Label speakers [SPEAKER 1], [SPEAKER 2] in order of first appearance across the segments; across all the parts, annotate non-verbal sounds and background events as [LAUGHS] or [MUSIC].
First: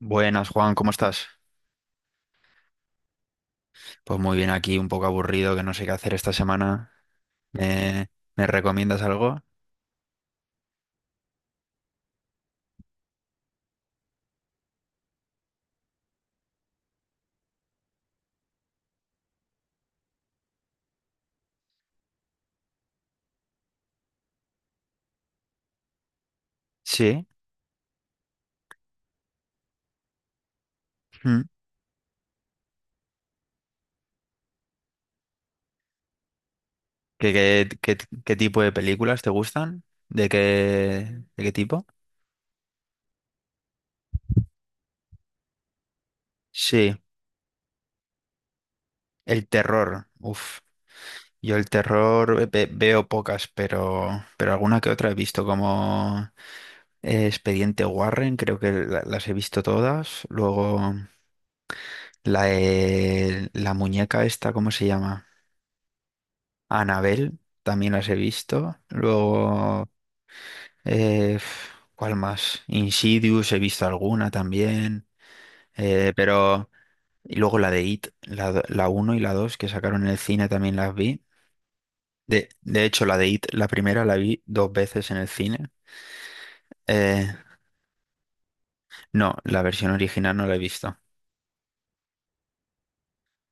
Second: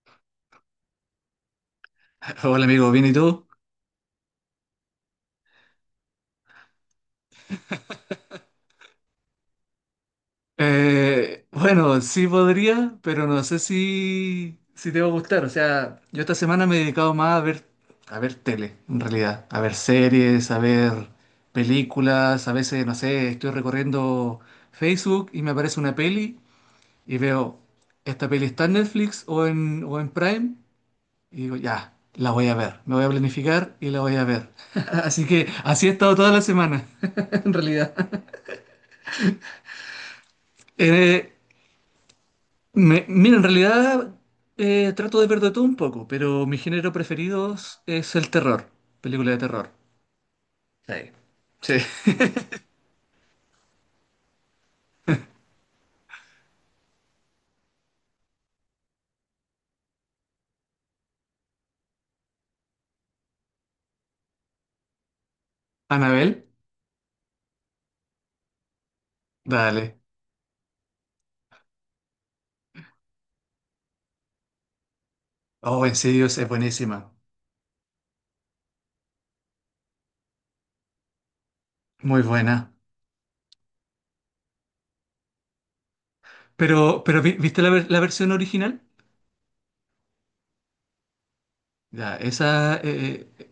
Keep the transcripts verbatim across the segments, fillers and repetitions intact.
[SPEAKER 1] Buenas, Juan, ¿cómo estás?
[SPEAKER 2] Hola amigo, ¿bien y tú?
[SPEAKER 1] Pues muy bien aquí, un poco aburrido, que no sé qué hacer esta semana. ¿Me, me recomiendas algo?
[SPEAKER 2] Eh, bueno, sí podría, pero no sé si, si te va a gustar. O sea, yo esta semana me he dedicado más a ver, a ver tele, en realidad. A ver series, a ver películas. A veces, no sé, estoy recorriendo Facebook y me aparece una peli y
[SPEAKER 1] Sí.
[SPEAKER 2] veo, esta peli está en Netflix o en, o en Prime. Y
[SPEAKER 1] Mm.
[SPEAKER 2] digo, ya, la voy a ver. Me voy a planificar y la voy a ver. [LAUGHS] Así que así he estado toda la semana, [LAUGHS]
[SPEAKER 1] ¿Qué,
[SPEAKER 2] en
[SPEAKER 1] qué,
[SPEAKER 2] realidad.
[SPEAKER 1] qué, qué tipo de películas te gustan? ¿De qué,
[SPEAKER 2] Eh,
[SPEAKER 1] de qué tipo?
[SPEAKER 2] Me- mira, en realidad eh, trato de ver de todo un poco, pero mi género
[SPEAKER 1] Sí,
[SPEAKER 2] preferido es el terror, película de
[SPEAKER 1] el
[SPEAKER 2] terror.
[SPEAKER 1] terror. Uf,
[SPEAKER 2] Sí.
[SPEAKER 1] yo el
[SPEAKER 2] Sí.
[SPEAKER 1] terror ve- veo pocas, pero, pero alguna que otra he visto, como eh, Expediente Warren, creo que la- las he visto todas. Luego la, de- la muñeca esta, ¿cómo se llama?
[SPEAKER 2] Anabel,
[SPEAKER 1] Anabel, también las he visto.
[SPEAKER 2] dale.
[SPEAKER 1] Luego, eh, f- ¿cuál más? Insidious, he visto alguna también.
[SPEAKER 2] Oh, en
[SPEAKER 1] Eh,
[SPEAKER 2] serio, es es
[SPEAKER 1] pero,
[SPEAKER 2] buenísima.
[SPEAKER 1] y luego la de It, la, do- la uno y la dos que sacaron en el cine también las vi.
[SPEAKER 2] Muy
[SPEAKER 1] De,
[SPEAKER 2] buena.
[SPEAKER 1] de hecho, la de It, la primera la vi dos veces en el cine.
[SPEAKER 2] Pero, pero
[SPEAKER 1] Eh,
[SPEAKER 2] vi- ¿viste la, ver- la versión original?
[SPEAKER 1] no, la versión original no la he visto.
[SPEAKER 2] Ya, esa... eh, eh,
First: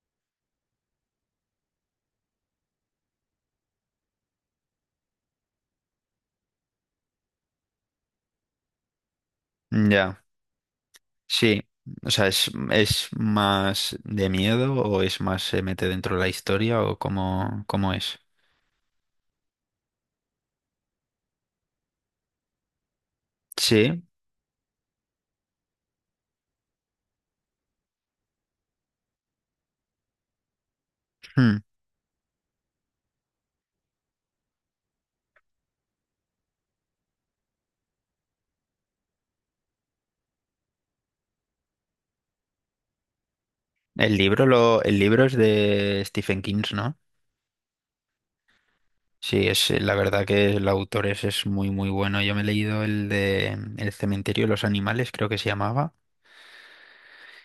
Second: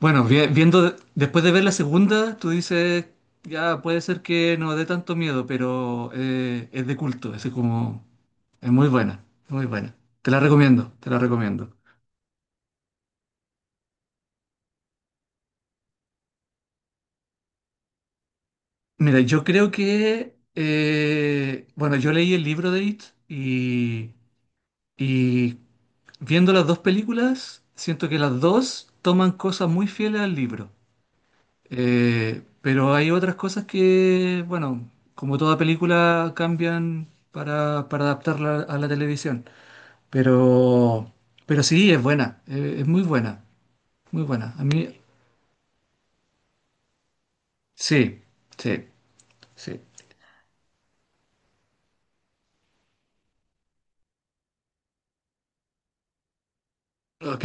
[SPEAKER 2] bueno, vi- Viendo... Después de ver la segunda, tú dices... Ya, puede ser que no dé tanto miedo, pero eh, es de culto. Es como... Es muy buena, muy buena.
[SPEAKER 1] Ya,
[SPEAKER 2] Te la recomiendo, te la
[SPEAKER 1] sí.
[SPEAKER 2] recomiendo.
[SPEAKER 1] O sea, ¿es, es más de miedo o es más se mete dentro de la historia o cómo, cómo es?
[SPEAKER 2] Mira, yo creo que, eh, bueno, yo leí el libro de It
[SPEAKER 1] Sí.
[SPEAKER 2] y, y viendo las dos películas, siento que las dos toman cosas muy fieles al libro.
[SPEAKER 1] Hmm.
[SPEAKER 2] Eh, pero hay otras cosas que, bueno, como toda película, cambian para, para adaptarla a la televisión. Pero, pero sí, es buena, eh, es muy buena,
[SPEAKER 1] El
[SPEAKER 2] muy
[SPEAKER 1] libro,
[SPEAKER 2] buena. A
[SPEAKER 1] lo,
[SPEAKER 2] mí,
[SPEAKER 1] el libro es de Stephen King, ¿no?
[SPEAKER 2] sí, sí,
[SPEAKER 1] Sí, es eh,
[SPEAKER 2] sí.
[SPEAKER 1] la verdad que el autor es, es muy muy bueno. Yo me he leído el de mm, El cementerio de los animales, creo que se llamaba,
[SPEAKER 2] Ok.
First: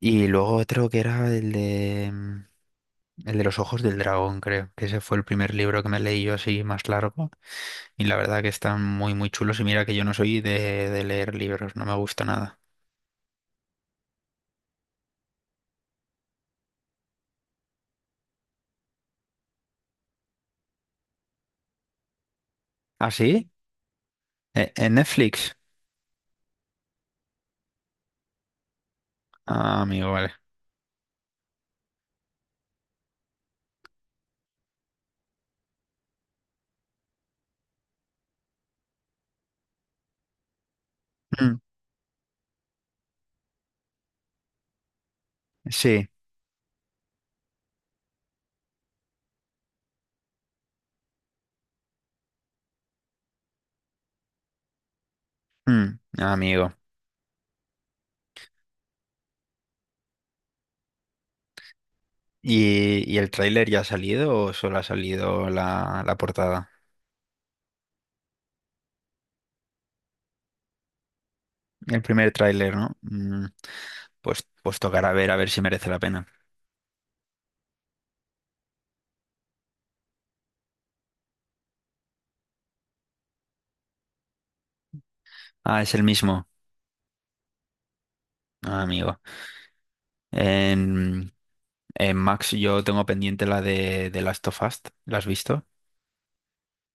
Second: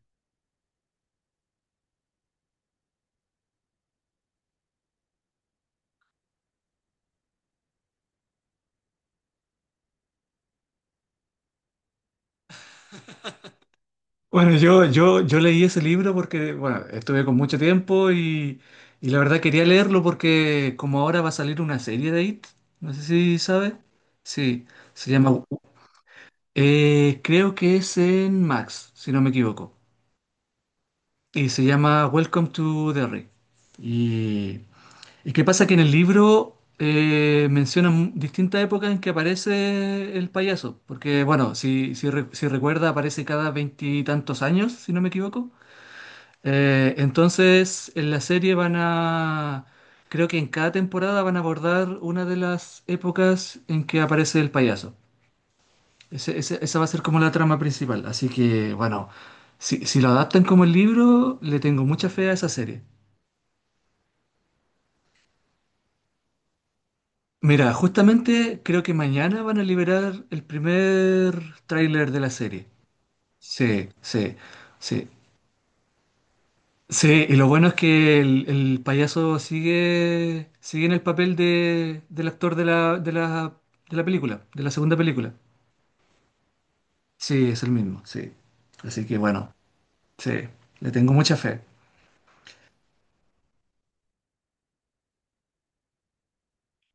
[SPEAKER 1] y luego otro que era el de mm, el de los ojos del dragón, creo, que ese fue el primer libro que me leí yo así más largo, y la verdad que están muy muy chulos. Y mira que yo no soy de, de leer libros, no me gusta nada.
[SPEAKER 2] Bueno, yo, yo, yo leí ese libro porque, bueno, estuve con mucho tiempo y, y la verdad quería leerlo porque como ahora va a salir una serie de I T, no sé
[SPEAKER 1] ¿Ah,
[SPEAKER 2] si
[SPEAKER 1] sí?
[SPEAKER 2] sabe, sí,
[SPEAKER 1] ¿E- ¿En
[SPEAKER 2] se llama,
[SPEAKER 1] Netflix?
[SPEAKER 2] eh, creo que es en Max, si no me equivoco,
[SPEAKER 1] Ah, amigo, vale.
[SPEAKER 2] y se llama Welcome to Derry. Y, y qué pasa que en el libro eh, mencionan distintas épocas en que aparece el payaso, porque, bueno,
[SPEAKER 1] Mm,
[SPEAKER 2] si, si, re- si recuerda aparece cada veintitantos años, si no me equivoco.
[SPEAKER 1] sí,
[SPEAKER 2] Eh, entonces, en la serie van a, creo que en cada temporada van a abordar una de las épocas en que aparece el payaso.
[SPEAKER 1] mm,
[SPEAKER 2] Ese- ese-
[SPEAKER 1] amigo.
[SPEAKER 2] esa va a ser como la trama principal. Así que, bueno, si, si lo adaptan como el libro, le tengo mucha fe a esa serie.
[SPEAKER 1] ¿Y, y el tráiler ya ha salido o solo ha salido la, la portada?
[SPEAKER 2] Mira, justamente creo que mañana van a liberar el primer
[SPEAKER 1] El
[SPEAKER 2] tráiler de la
[SPEAKER 1] primer
[SPEAKER 2] serie.
[SPEAKER 1] tráiler, ¿no? Mm,
[SPEAKER 2] Sí, sí,
[SPEAKER 1] pues, pues
[SPEAKER 2] sí.
[SPEAKER 1] tocará ver a ver si merece la pena.
[SPEAKER 2] Sí, y lo bueno es que el, el payaso sigue, sigue en el papel de, del actor de la, de la, de la película, de la segunda película.
[SPEAKER 1] Ah, es el mismo.
[SPEAKER 2] Sí, es el mismo, sí.
[SPEAKER 1] Ah,
[SPEAKER 2] Así
[SPEAKER 1] amigo.
[SPEAKER 2] que bueno, sí, le tengo
[SPEAKER 1] En,
[SPEAKER 2] mucha fe.
[SPEAKER 1] en Max yo tengo pendiente la de, de Last of Us. ¿La has visto?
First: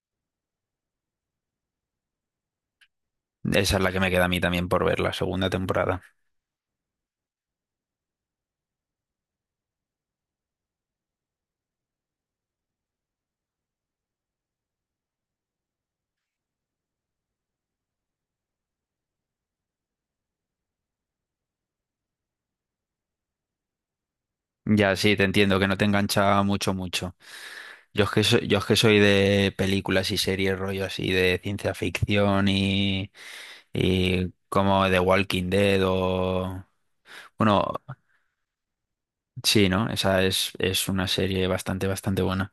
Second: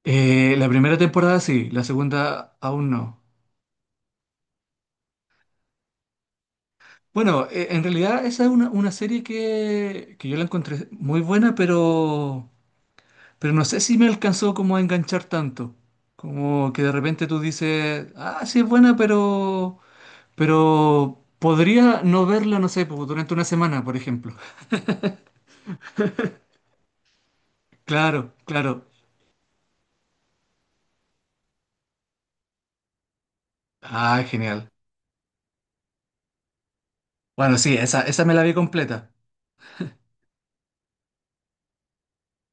[SPEAKER 2] Eh, la primera temporada sí, la segunda aún no.
[SPEAKER 1] Esa es la que me queda a mí también por ver, la segunda temporada.
[SPEAKER 2] Bueno, eh, en realidad esa es una, una serie que, que yo la encontré muy buena, pero, pero no sé si me alcanzó como a enganchar tanto. Como que de repente tú dices, ah, sí es buena, pero... Pero podría no verla, no sé, pues, durante una semana, por ejemplo.
[SPEAKER 1] Ya, sí, te entiendo, que no te engancha mucho, mucho. Yo es que
[SPEAKER 2] Claro,
[SPEAKER 1] soy, yo es
[SPEAKER 2] claro.
[SPEAKER 1] que soy de películas y series, rollo así, de ciencia ficción y,
[SPEAKER 2] Ah,
[SPEAKER 1] y
[SPEAKER 2] genial.
[SPEAKER 1] como The Walking Dead o...
[SPEAKER 2] Bueno,
[SPEAKER 1] Bueno,
[SPEAKER 2] sí, esa, esa me la vi completa.
[SPEAKER 1] sí, ¿no? Esa es, es una serie bastante, bastante buena.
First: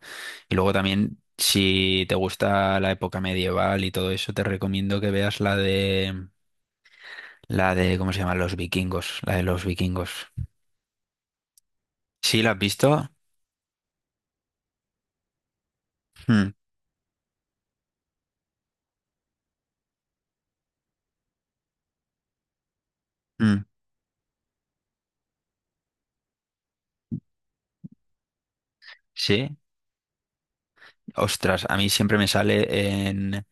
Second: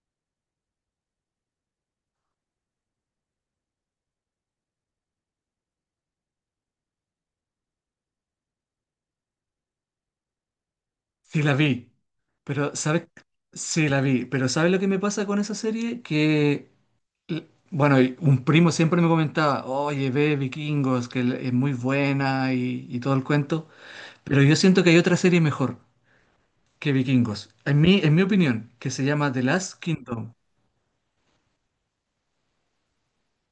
[SPEAKER 1] Y luego también, si te gusta la época medieval y todo eso, te recomiendo que veas la de... La de, ¿cómo se llama? Los vikingos, la de los vikingos.
[SPEAKER 2] Sí, la vi.
[SPEAKER 1] ¿Sí, la has
[SPEAKER 2] Pero, ¿sabes?
[SPEAKER 1] visto?
[SPEAKER 2] Sí, la vi. Pero, ¿sabes lo que me pasa con esa serie?
[SPEAKER 1] Mm,
[SPEAKER 2] Que, l- bueno, y un primo siempre me comentaba, oye, ve Vikingos, que l- es muy buena y, y todo el
[SPEAKER 1] mm,
[SPEAKER 2] cuento. Pero yo siento que hay otra serie mejor que Vikingos. En mi, en mi opinión, que se llama The
[SPEAKER 1] Sí.
[SPEAKER 2] Last Kingdom.
[SPEAKER 1] Ostras, a mí siempre me sale en,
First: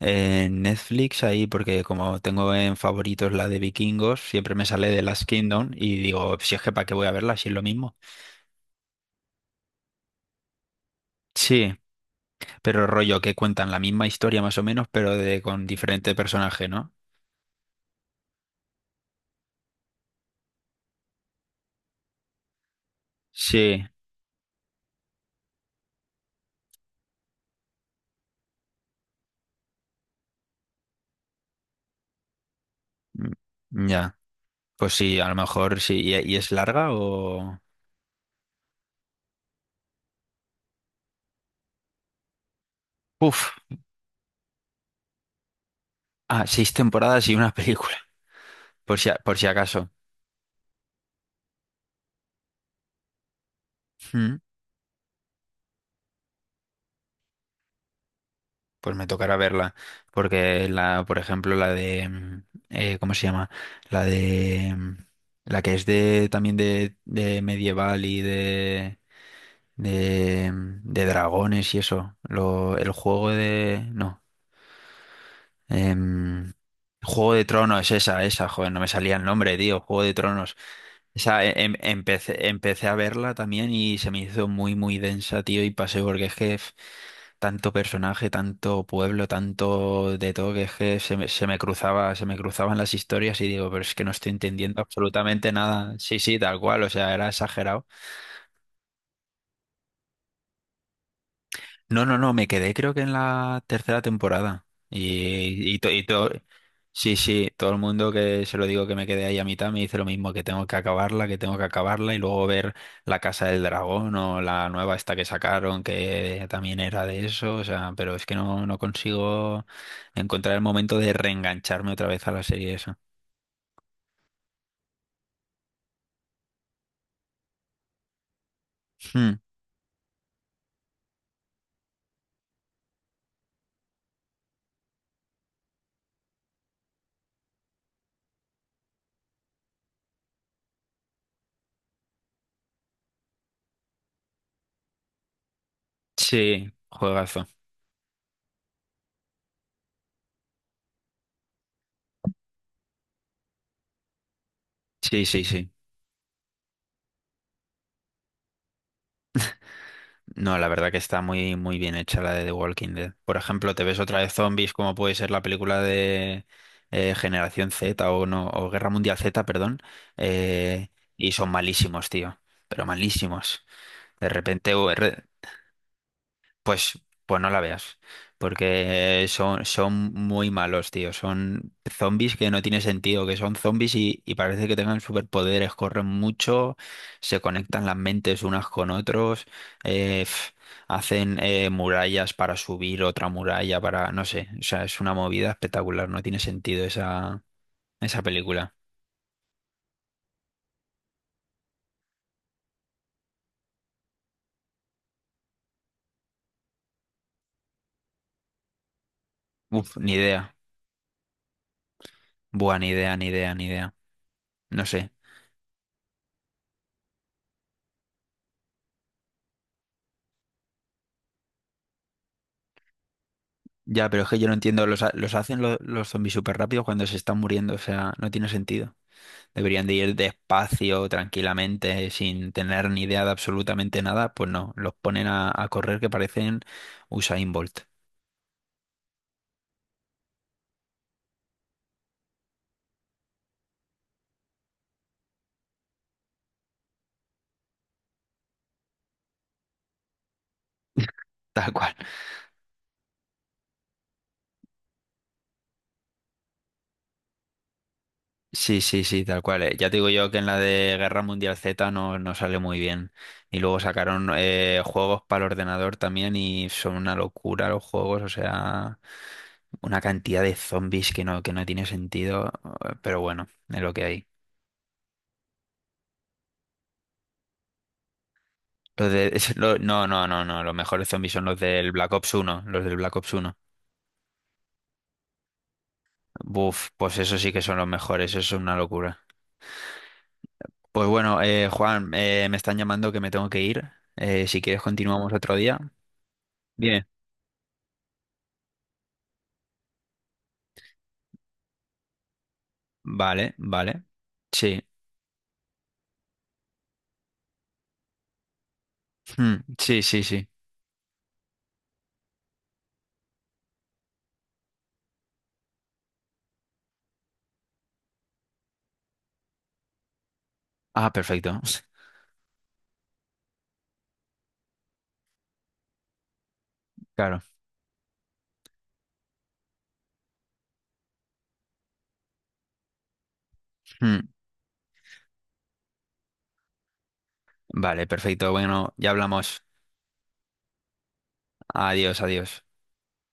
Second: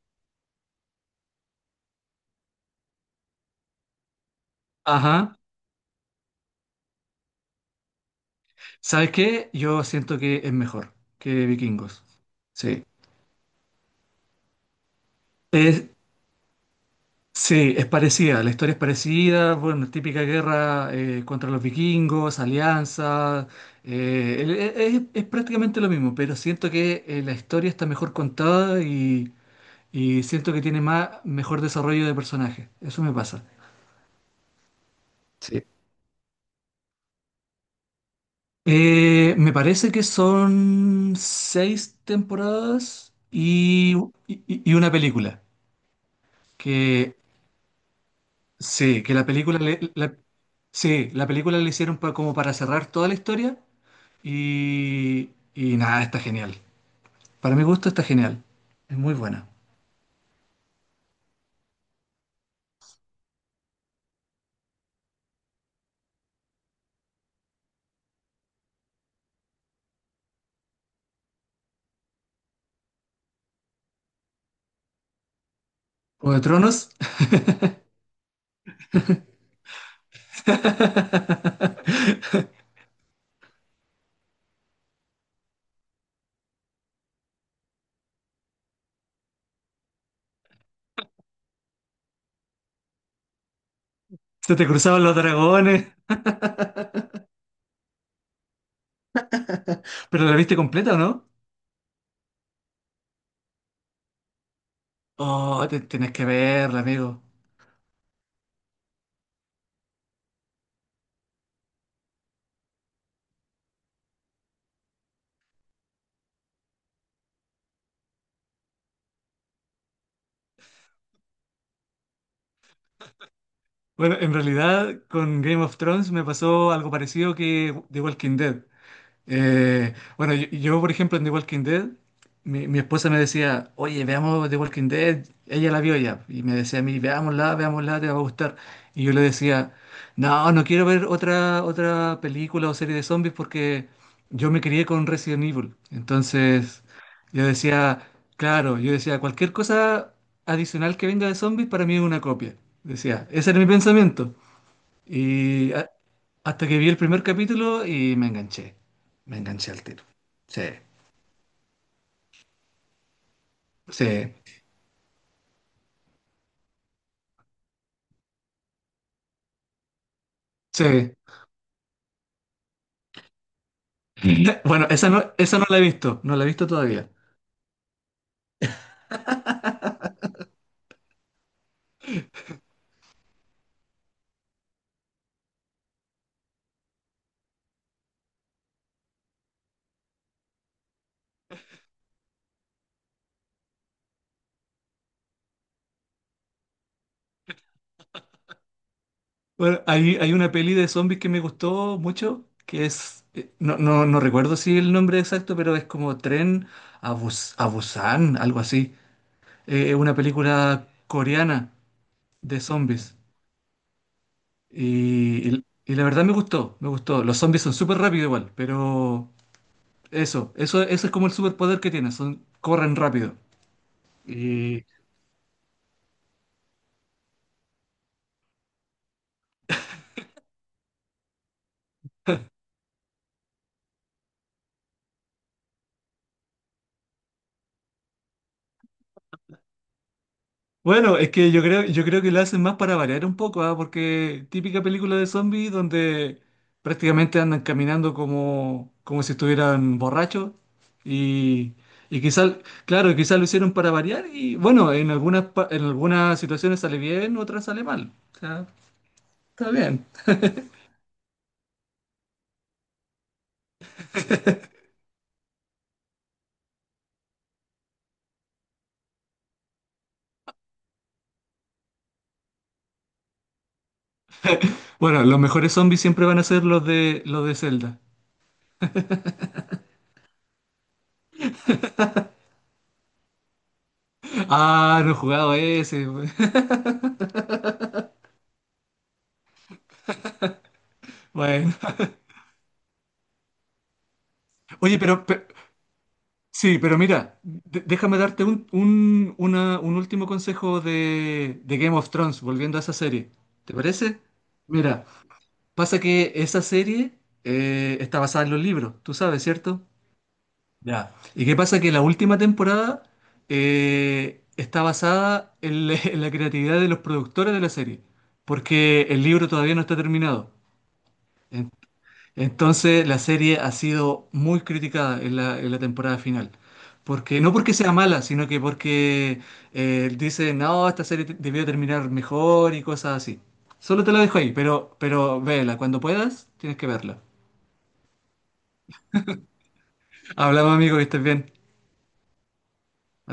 [SPEAKER 1] en Netflix ahí, porque como tengo en favoritos la de Vikingos, siempre me sale de Last
[SPEAKER 2] Ajá.
[SPEAKER 1] Kingdom y digo, si es que para qué voy a verla, si es lo mismo.
[SPEAKER 2] ¿Sabes qué? Yo siento que es mejor que
[SPEAKER 1] Sí,
[SPEAKER 2] Vikingos. Sí.
[SPEAKER 1] pero rollo que cuentan la misma historia más o menos, pero de con
[SPEAKER 2] Es,
[SPEAKER 1] diferente personaje, ¿no?
[SPEAKER 2] sí, es parecida, la historia es parecida, bueno, típica guerra eh, contra los vikingos, alianza,
[SPEAKER 1] Sí,
[SPEAKER 2] eh, el- e- es, es prácticamente lo mismo, pero siento que eh, la historia está mejor contada y, y siento que tiene más, mejor desarrollo de personajes, eso me pasa.
[SPEAKER 1] mm, ya. Pues sí, a lo
[SPEAKER 2] Sí.
[SPEAKER 1] mejor sí. ¿Y, y es larga o...?
[SPEAKER 2] Eh, me parece que son seis temporadas
[SPEAKER 1] Uf,
[SPEAKER 2] y, y- y una película,
[SPEAKER 1] ah, seis
[SPEAKER 2] que
[SPEAKER 1] temporadas y una [LAUGHS] película, por
[SPEAKER 2] sí,
[SPEAKER 1] si,
[SPEAKER 2] que
[SPEAKER 1] a-
[SPEAKER 2] la
[SPEAKER 1] por si
[SPEAKER 2] película le,
[SPEAKER 1] acaso.
[SPEAKER 2] la- sí, la película le hicieron pa- como para cerrar toda la historia
[SPEAKER 1] Hmm.
[SPEAKER 2] y, y nada, está genial. Para mi gusto está genial.
[SPEAKER 1] Pues
[SPEAKER 2] Es
[SPEAKER 1] me
[SPEAKER 2] muy
[SPEAKER 1] tocará
[SPEAKER 2] buena.
[SPEAKER 1] verla, porque la, por ejemplo, la de, mm, eh, ¿cómo se llama? La de, mm, la que es de, también de, de medieval y de, de, mm, de dragones y eso. Lo, el juego de, no.
[SPEAKER 2] O de
[SPEAKER 1] Em,
[SPEAKER 2] Tronos.
[SPEAKER 1] Juego de Tronos, esa, esa, joder, no me salía el nombre, tío. Juego de Tronos. Esa, eh, em-
[SPEAKER 2] [LAUGHS]
[SPEAKER 1] empecé, empecé a verla también y se me hizo muy, muy densa, tío, y pasé porque es que f- tanto personaje, tanto pueblo, tanto de todo, que es que se me, se me cruzaba, se me cruzaban las historias y digo, pero es que no estoy
[SPEAKER 2] Se te
[SPEAKER 1] entendiendo
[SPEAKER 2] cruzaban los
[SPEAKER 1] absolutamente
[SPEAKER 2] dragones.
[SPEAKER 1] nada. Sí, sí, tal cual, o sea, era exagerado.
[SPEAKER 2] ¿Pero la viste completa o no?
[SPEAKER 1] No, no, no, me quedé creo que en la tercera temporada.
[SPEAKER 2] Oh,
[SPEAKER 1] Y, y,
[SPEAKER 2] te-
[SPEAKER 1] to- y
[SPEAKER 2] tenés que
[SPEAKER 1] to-
[SPEAKER 2] verla,
[SPEAKER 1] sí,
[SPEAKER 2] amigo.
[SPEAKER 1] sí, todo el mundo que se lo digo que me quedé ahí a mitad me dice lo mismo, que tengo que acabarla, que tengo que acabarla y luego ver La Casa del Dragón o la nueva esta que sacaron que también era de eso, o sea, pero es que no, no consigo encontrar el momento de reengancharme otra vez a la serie esa.
[SPEAKER 2] Bueno, en realidad con Game of Thrones me pasó algo parecido que The Walking Dead.
[SPEAKER 1] Hmm,
[SPEAKER 2] Eh, bueno, yo, yo, por ejemplo, en The Walking Dead, mi, mi esposa me decía, oye, veamos The Walking Dead, ella la vio ya, y me decía a mí, veámosla, veámosla, te va a gustar. Y yo le decía, no, no quiero ver otra, otra película o serie de zombies porque yo me crié con Resident Evil.
[SPEAKER 1] sí,
[SPEAKER 2] Entonces, yo
[SPEAKER 1] juegazo.
[SPEAKER 2] decía, claro, yo decía, cualquier cosa adicional que venga de zombies para mí es una copia. Decía, ese era mi pensamiento.
[SPEAKER 1] Sí, sí, sí.
[SPEAKER 2] Y ah, Hasta que vi el primer capítulo y me enganché. Me enganché al tiro.
[SPEAKER 1] No,
[SPEAKER 2] Sí,
[SPEAKER 1] la verdad que está muy, muy bien hecha la de The Walking Dead. Por ejemplo, te ves
[SPEAKER 2] sí,
[SPEAKER 1] otra vez zombies, como puede ser la película de eh, Generación Z o no, o Guerra Mundial Z, perdón, eh,
[SPEAKER 2] sí.
[SPEAKER 1] y son malísimos, tío, pero malísimos. De
[SPEAKER 2] Sí. [LAUGHS]
[SPEAKER 1] repente,
[SPEAKER 2] Bueno,
[SPEAKER 1] o-
[SPEAKER 2] esa
[SPEAKER 1] re-
[SPEAKER 2] no, esa no la he visto, no la he visto
[SPEAKER 1] pues,
[SPEAKER 2] todavía.
[SPEAKER 1] pues no la veas, porque son, son muy malos, tío. Son zombies que no tiene sentido, que son zombies y, y parece que tengan superpoderes, corren mucho, se conectan las mentes unas con otros, eh, pf, hacen eh, murallas para subir otra muralla para, no sé, o sea, es una movida espectacular, no tiene sentido esa, esa película.
[SPEAKER 2] Bueno, hay, hay una peli de zombies que me gustó mucho, que es, eh, no, no, no recuerdo si el nombre exacto, pero es como Tren a, Bus- a Busan, algo así. Eh, Es
[SPEAKER 1] Uf, ni
[SPEAKER 2] una
[SPEAKER 1] idea.
[SPEAKER 2] película coreana de
[SPEAKER 1] Buah, ni idea,
[SPEAKER 2] zombies.
[SPEAKER 1] ni idea, ni idea. No sé.
[SPEAKER 2] Y, y- y la verdad me gustó, me gustó. Los zombies son súper rápidos igual, pero, Eso, eso, eso es como el superpoder que tienen, son, corren rápido.
[SPEAKER 1] Ya, pero es que yo no
[SPEAKER 2] Y
[SPEAKER 1] entiendo, los, ha- los hacen lo- los zombies súper rápido cuando se están muriendo, o sea, no tiene sentido. Deberían de ir despacio, tranquilamente, sin tener ni idea de absolutamente nada, pues no, los ponen a, a correr que parecen Usain Bolt,
[SPEAKER 2] bueno, es que yo creo, yo creo que lo hacen más para variar un poco, ¿ah? Porque típica película de zombies donde prácticamente andan caminando como, como si estuvieran borrachos.
[SPEAKER 1] [LAUGHS] tal
[SPEAKER 2] Y,
[SPEAKER 1] cual.
[SPEAKER 2] y quizás, claro, quizás lo hicieron para variar y bueno, en algunas, pa- en algunas situaciones sale bien, otras sale mal. O sea,
[SPEAKER 1] Sí, sí, sí, tal cual.
[SPEAKER 2] está
[SPEAKER 1] Eh. Ya te
[SPEAKER 2] bien.
[SPEAKER 1] digo yo que en la de Guerra Mundial Z no, no sale muy bien. Y luego sacaron eh, juegos para el ordenador también y son una locura los juegos, o sea, una cantidad de zombies que no, que no tiene sentido, eh, pero bueno, es lo que hay.
[SPEAKER 2] Bueno, los mejores zombies siempre van a ser los de, los de Zelda.
[SPEAKER 1] Los de, es- lo- no, no, no, no, los mejores zombies son los del Black Ops uno, los del Black Ops uno.
[SPEAKER 2] Ah, no he jugado ese. [LAUGHS]
[SPEAKER 1] Buf, pues eso sí que son los mejores, eso es una locura. Pues bueno, eh,
[SPEAKER 2] Bueno.
[SPEAKER 1] Juan, eh, me están llamando que me tengo que ir. Eh, si quieres
[SPEAKER 2] Oye, pero,
[SPEAKER 1] continuamos
[SPEAKER 2] pe-
[SPEAKER 1] otro día.
[SPEAKER 2] sí, pero
[SPEAKER 1] Bien.
[SPEAKER 2] mira, de- déjame darte un, un- una- un último consejo de, de Game of Thrones, volviendo a esa serie.
[SPEAKER 1] Vale,
[SPEAKER 2] ¿Te
[SPEAKER 1] vale.
[SPEAKER 2] parece?
[SPEAKER 1] Sí.
[SPEAKER 2] Mira, pasa que esa serie eh, está basada en los libros, tú sabes,
[SPEAKER 1] Mm,
[SPEAKER 2] ¿cierto?
[SPEAKER 1] Sí, sí, sí.
[SPEAKER 2] Ya. ¿Y qué pasa? Que la última temporada eh, está basada en la, [LAUGHS] en la creatividad de los productores de la serie, porque el libro todavía no está terminado.
[SPEAKER 1] Ah, perfecto. [LAUGHS]
[SPEAKER 2] Entonces la serie ha sido muy criticada en la, en la temporada final.
[SPEAKER 1] Claro.
[SPEAKER 2] Porque, no porque sea mala, sino que porque eh, dice, no, esta serie te- debió terminar mejor y cosas así. Solo te lo
[SPEAKER 1] Mm,
[SPEAKER 2] dejo ahí, pero, pero vela, cuando puedas, tienes que verla.
[SPEAKER 1] Vale, perfecto. Bueno, ya hablamos.
[SPEAKER 2] Hablamos, amigo, que estés bien.
[SPEAKER 1] Adiós, adiós.